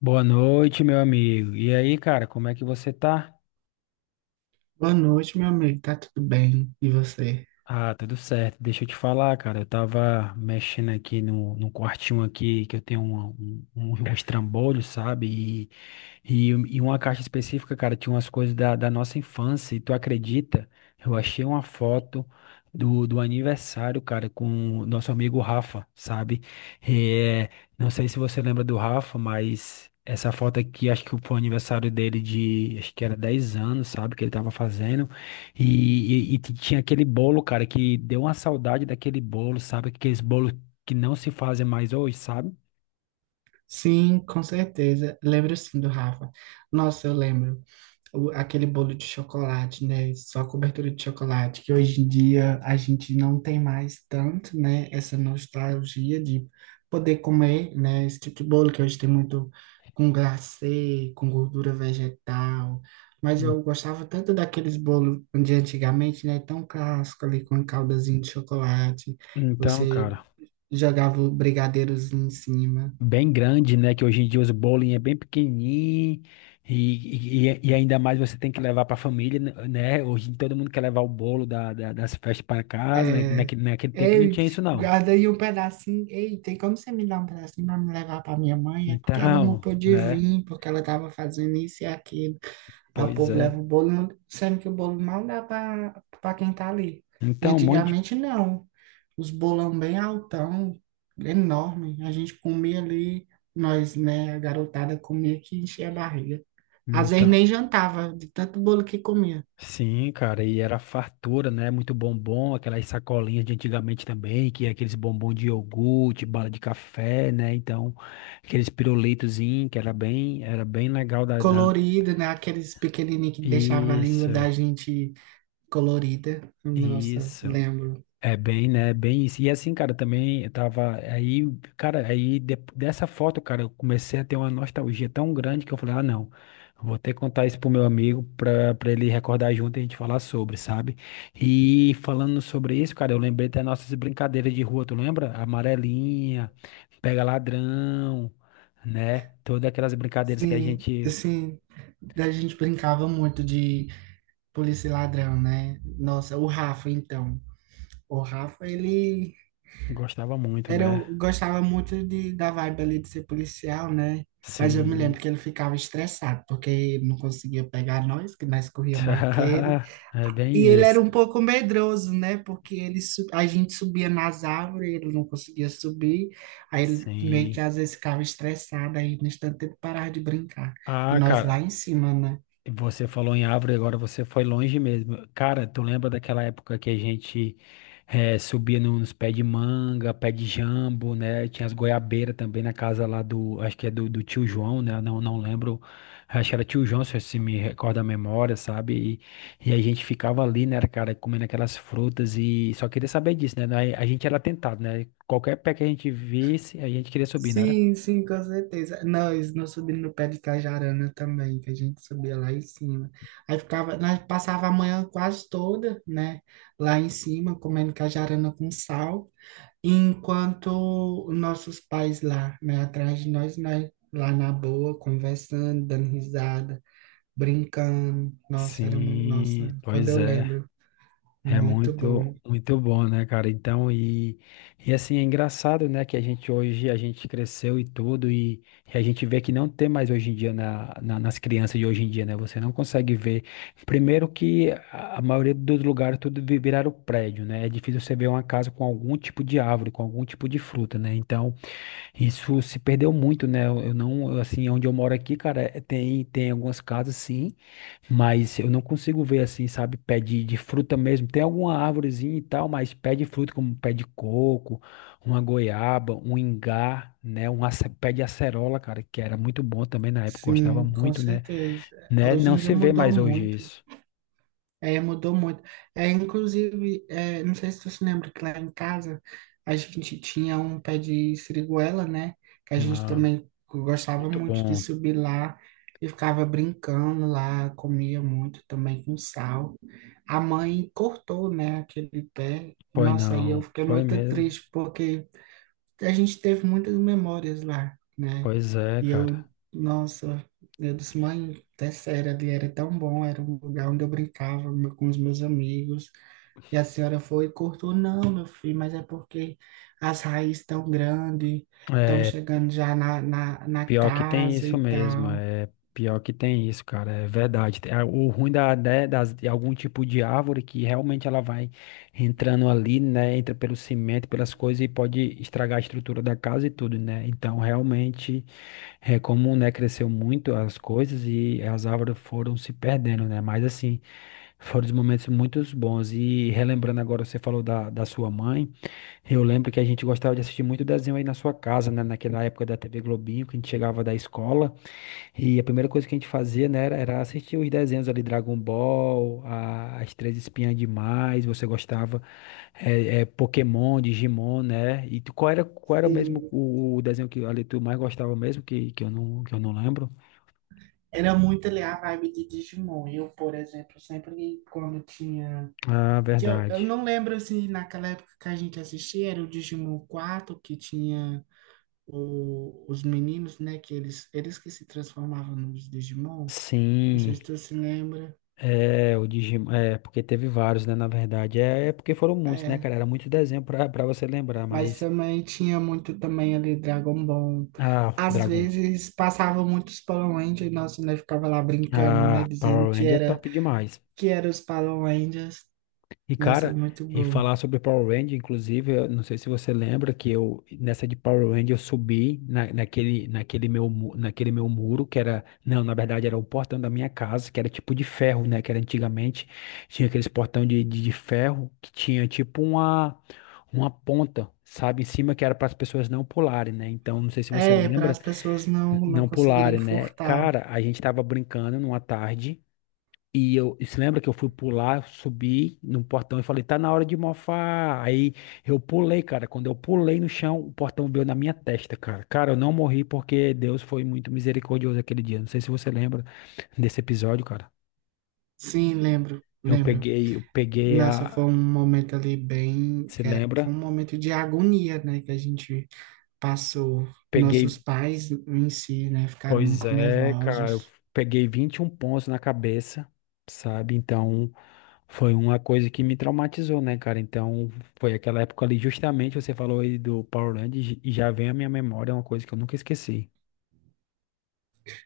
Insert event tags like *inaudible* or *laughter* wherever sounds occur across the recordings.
Boa noite, meu amigo. E aí, cara, como é que você tá? Boa noite, meu amigo. Tá tudo bem? E você? Ah, tá tudo certo. Deixa eu te falar, cara. Eu tava mexendo aqui no quartinho aqui que eu tenho *laughs* um estrambolho, sabe? E uma caixa específica, cara, tinha umas coisas da nossa infância. E tu acredita? Eu achei uma foto do aniversário, cara, com o nosso amigo Rafa, sabe? É, não sei se você lembra do Rafa, mas. Essa foto aqui, acho que foi o aniversário dele de, acho que era 10 anos, sabe, que ele tava fazendo. Tinha aquele bolo, cara, que deu uma saudade daquele bolo, sabe? Aqueles bolos que não se fazem mais hoje, sabe? Sim, com certeza. Lembro sim do Rafa. Nossa, eu lembro. Aquele bolo de chocolate, né? Só cobertura de chocolate, que hoje em dia a gente não tem mais tanto, né? Essa nostalgia de poder comer, né? Esse tipo de bolo que hoje tem muito com glacê, com gordura vegetal. Mas En- eu gostava tanto daqueles bolos de antigamente, né? Tão clássico ali, com a caldazinha de chocolate. Então, Você cara, jogava o brigadeiros em cima. bem grande, né? Que hoje em dia os bolos é bem pequenininho e ainda mais você tem que levar para a família, né? Hoje todo mundo quer levar o bolo das festas pra casa, né? É, Naquele tempo não ei, tinha isso, não. guarda aí um pedacinho. Ei, tem como você me dar um pedacinho para me levar para minha mãe? É porque ela não Então, pôde *laughs* né? vir, porque ela estava fazendo isso e aquilo. Aí o Pois povo é. leva o bolo, sendo que o bolo mal dá para quem tá ali. E Então, um monte de... antigamente não. Os bolão bem altão, enorme. A gente comia ali, nós, né, a garotada comia que enchia a barriga. Às vezes Então, nem jantava, de tanto bolo que comia. sim, cara, e era fartura, né? Muito bombom, aquelas sacolinhas de antigamente também, que é aqueles bombom de iogurte, bala de café, né? Então, aqueles pirulitozinhos que era bem legal da. Colorido, né? Aqueles pequenininhos que deixava a língua Isso, da gente colorida. Nossa, isso. lembro. É bem, né? Bem isso. E assim, cara, também eu tava. Aí, cara, dessa foto, cara, eu comecei a ter uma nostalgia tão grande que eu falei, ah, não, eu vou ter que contar isso pro meu amigo pra ele recordar junto e a gente falar sobre, sabe? E falando sobre isso, cara, eu lembrei das nossas brincadeiras de rua, tu lembra? Amarelinha, pega ladrão, né? Todas aquelas brincadeiras que a Sim, gente assim, a gente brincava muito de polícia e ladrão, né? Nossa, o Rafa, então. O Rafa, ele gostava muito, era, né? Gostava muito de, da vibe ali de ser policial, né? Mas eu me Sim. lembro que ele ficava estressado, porque não conseguia pegar nós, que nós corria mais que ele. *laughs* É E bem ele era isso. um pouco medroso, né? Porque ele, a gente subia nas árvores, ele não conseguia subir. Aí ele meio que Sim. às vezes ficava estressado, aí no instante ele parava de brincar. E Ah, nós lá cara, em cima, né? você falou em árvore, agora você foi longe mesmo. Cara, tu lembra daquela época que a gente subia nos pés de manga, pé de jambo, né? Tinha as goiabeiras também na casa lá do, acho que é do tio João, né? Não, não lembro, acho que era tio João, se me recorda a memória, sabe? E a gente ficava ali, né, cara, comendo aquelas frutas e só queria saber disso, né? A gente era tentado, né? Qualquer pé que a gente visse, a gente queria subir, né? era? Sim, sim, com certeza. Nós subimos no pé de Cajarana também, que a gente subia lá em cima. Aí ficava, nós passava a manhã quase toda, né? Lá em cima, comendo cajarana com sal. Enquanto nossos pais lá, né, atrás de nós, nós lá na boa, conversando, dando risada, brincando. Nossa, era muito, Sim, nossa, quando pois eu é. lembro, É muito bom. muito bom, né, cara? Então, e assim, é engraçado, né, que a gente hoje, a gente cresceu e tudo, e a gente vê que não tem mais hoje em dia nas crianças de hoje em dia, né? Você não consegue ver. Primeiro que a maioria dos lugares tudo viraram prédio, né? É difícil você ver uma casa com algum tipo de árvore, com algum tipo de fruta, né? Então, isso se perdeu muito, né? Eu não, eu, assim, onde eu moro aqui, cara, tem algumas casas, sim, mas eu não consigo ver assim, sabe, pé de fruta mesmo. Tem alguma árvorezinha e tal, mas pé de fruta, como pé de coco, uma goiaba, um ingá, né? Um pé de acerola, cara, que era muito bom também na época, gostava Sim, com muito, né? certeza. Né? Hoje Não em dia se vê mudou mais hoje muito. isso. É, mudou muito. É, inclusive, é, não sei se você lembra que lá em casa a gente tinha um pé de siriguela, né? Que a gente Ah, também gostava muito muito de bom. subir lá e ficava brincando lá, comia muito também com sal. A mãe cortou, né, aquele pé. Foi Nossa, aí eu não, fiquei foi muito mesmo. triste porque a gente teve muitas memórias lá, né? Pois é, E cara. eu, nossa, eu disse, mãe, é sério, ali era tão bom, era um lugar onde eu brincava com os meus amigos. E a senhora foi e cortou, não, meu filho, mas é porque as raízes estão grandes, estão É, chegando já na, na, na Pior que tem casa isso e mesmo, tal. é pior que tem isso, cara, é verdade. O ruim de algum tipo de árvore que realmente ela vai entrando ali, né, entra pelo cimento, pelas coisas e pode estragar a estrutura da casa e tudo, né? Então, realmente, é como, né, cresceu muito as coisas e as árvores foram se perdendo, né? Mas assim, foram os momentos muito bons. E relembrando agora, você falou da sua mãe. Eu lembro que a gente gostava de assistir muito desenho aí na sua casa, né? Naquela época da TV Globinho, que a gente chegava da escola e a primeira coisa que a gente fazia, né, era assistir os desenhos ali, Dragon Ball, As Três Espiãs Demais, você gostava, Pokémon, Digimon, né? Qual qual era mesmo Sim. O desenho que ali tu mais gostava mesmo, que eu não lembro? Era muito ali a vibe de Digimon. Eu, por exemplo, sempre quando tinha Ah, que eu verdade. não lembro se naquela época que a gente assistia era o Digimon 4 que tinha os meninos, né? Que eles que se transformavam nos Digimon. Não sei Sim, se tu se lembra. é, o Digimon, é, porque teve vários, né, na verdade, é porque foram muitos, né, É. cara, era muito desenho pra você lembrar, Mas mas também tinha muito também ali Dragon Ball. ah, Às Dragon. vezes passavam muitos Power Rangers e nossa, né, ficava lá brincando, né? Ah, Dizendo Power Ranger é top demais. que era os Power Rangers. E, Nossa, cara, muito e bom. falar sobre Power Ranger, inclusive, eu não sei se você lembra que eu, nessa de Power Ranger, eu subi na, naquele, naquele meu, mu- naquele meu muro, que era, não, na verdade era o portão da minha casa, que era tipo de ferro, né, que era antigamente, tinha aqueles portão de ferro, que tinha tipo uma ponta, sabe, em cima, que era para as pessoas não pularem, né, então, não sei se você É, para lembra, as pessoas não, não não conseguirem pularem, né, furtar. cara, a gente tava brincando numa tarde. E você lembra que eu fui pular, subi no portão e falei, tá na hora de mofar. Aí eu pulei, cara. Quando eu pulei no chão, o portão veio na minha testa, cara. Cara, eu não morri porque Deus foi muito misericordioso aquele dia. Não sei se você lembra desse episódio, cara. Sim, lembro, lembro. Eu peguei Nossa, foi a. um momento ali bem, Se foi lembra? um momento de agonia, né, que a gente passou. Peguei. Nossos pais em si, né, ficaram Pois muito é, cara, eu nervosos. peguei 21 pontos na cabeça, sabe? Então, foi uma coisa que me traumatizou, né, cara? Então, foi aquela época ali, justamente você falou aí do Power Rangers e já vem à minha memória uma coisa que eu nunca esqueci.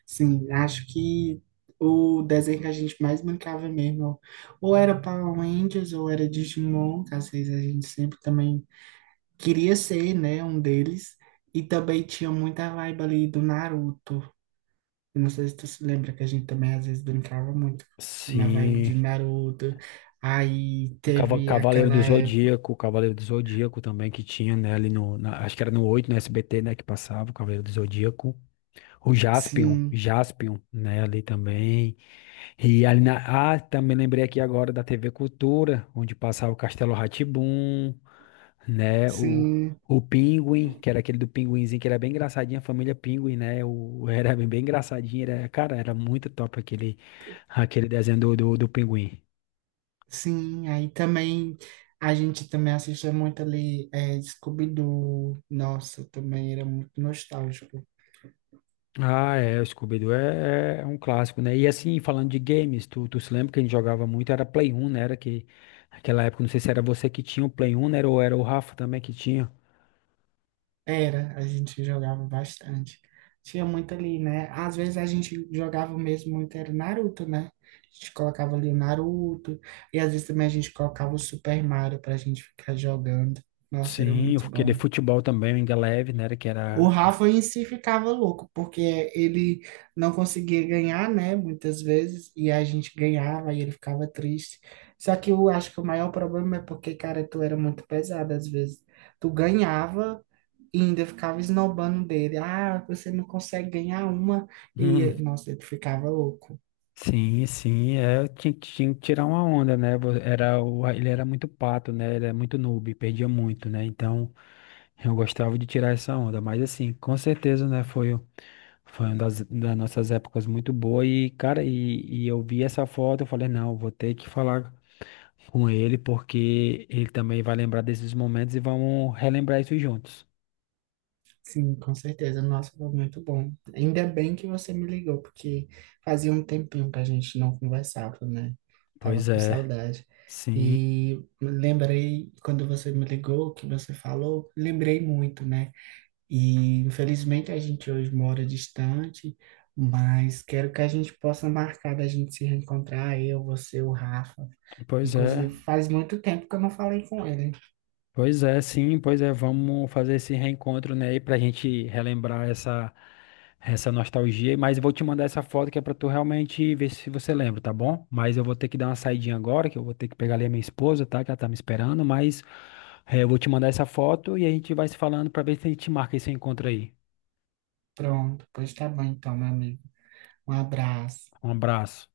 Sim, acho que o desenho que a gente mais brincava mesmo, ou era Power Rangers, ou era Digimon, que às vezes a gente sempre também queria ser, né, um deles. E também tinha muita vibe ali do Naruto. Eu não sei se tu se lembra que a gente também às vezes brincava muito na vibe Sim, de Naruto. Aí teve aquela época. Cavaleiro do Zodíaco também que tinha, né, ali no, na- acho que era no 8 no SBT, né, que passava o Cavaleiro do Zodíaco. O Jaspion, Sim, Jaspion, né, ali também. E ali na... Ah, também lembrei aqui agora da TV Cultura, onde passava o Castelo rá né? Sim, O Pinguim, que era aquele do Pinguinzinho, que era bem engraçadinho, a família Pinguim, né? O, era bem engraçadinho, era... cara, era muito top aquele, aquele desenho do Pinguim. sim. Aí também a gente também assistia muito ali é, Scooby-Doo. Nossa, também era muito nostálgico. Ah, é, o Scooby-Doo é, é um clássico, né? E assim, falando de games, tu se lembra que a gente jogava muito, era Play 1, né? Era que, aquela época, não sei se era você que tinha o Play 1, né? Ou era o Rafa também que tinha. Era, a gente jogava bastante. Tinha muito ali, né? Às vezes a gente jogava mesmo muito, era Naruto, né? A gente colocava ali o Naruto, e às vezes também a gente colocava o Super Mario pra gente ficar jogando. Nossa, era Sim, muito aquele bom. futebol também, o Inga Leve, né? O Rafa em si ficava louco, porque ele não conseguia ganhar, né? Muitas vezes, e a gente ganhava e ele ficava triste. Só que eu acho que o maior problema é porque, cara, tu era muito pesado às vezes. Tu ganhava. E ainda ficava esnobando dele. Ah, você não consegue ganhar uma. Hum, E, nossa, ele ficava louco. sim, sim, é, tinha que tirar uma onda, né? Era, ele era muito pato, né? Ele era muito noob, perdia muito, né? Então eu gostava de tirar essa onda. Mas assim, com certeza, né? Foi uma das nossas épocas muito boa. E, cara, e eu vi essa foto, eu falei, não, vou ter que falar com ele, porque ele também vai lembrar desses momentos e vamos relembrar isso juntos. Sim, com certeza. Nossa, foi muito bom. Ainda bem que você me ligou, porque fazia um tempinho que a gente não conversava, né? Tava Pois com é, saudade. sim, E lembrei, quando você me ligou, que você falou, lembrei muito, né? E infelizmente a gente hoje mora distante, mas quero que a gente possa marcar da gente se reencontrar, eu, você, o Rafa. pois é. Inclusive, faz muito tempo que eu não falei com ele. Pois é, sim, pois é, vamos fazer esse reencontro, né, aí pra gente relembrar essa essa nostalgia, mas eu vou te mandar essa foto que é pra tu realmente ver se você lembra, tá bom? Mas eu vou ter que dar uma saidinha agora, que eu vou ter que pegar ali a minha esposa, tá, que ela tá me esperando, mas eu vou te mandar essa foto e a gente vai se falando pra ver se a gente marca esse encontro aí. Pronto, pois tá bom então, meu amigo. Um abraço. Um abraço.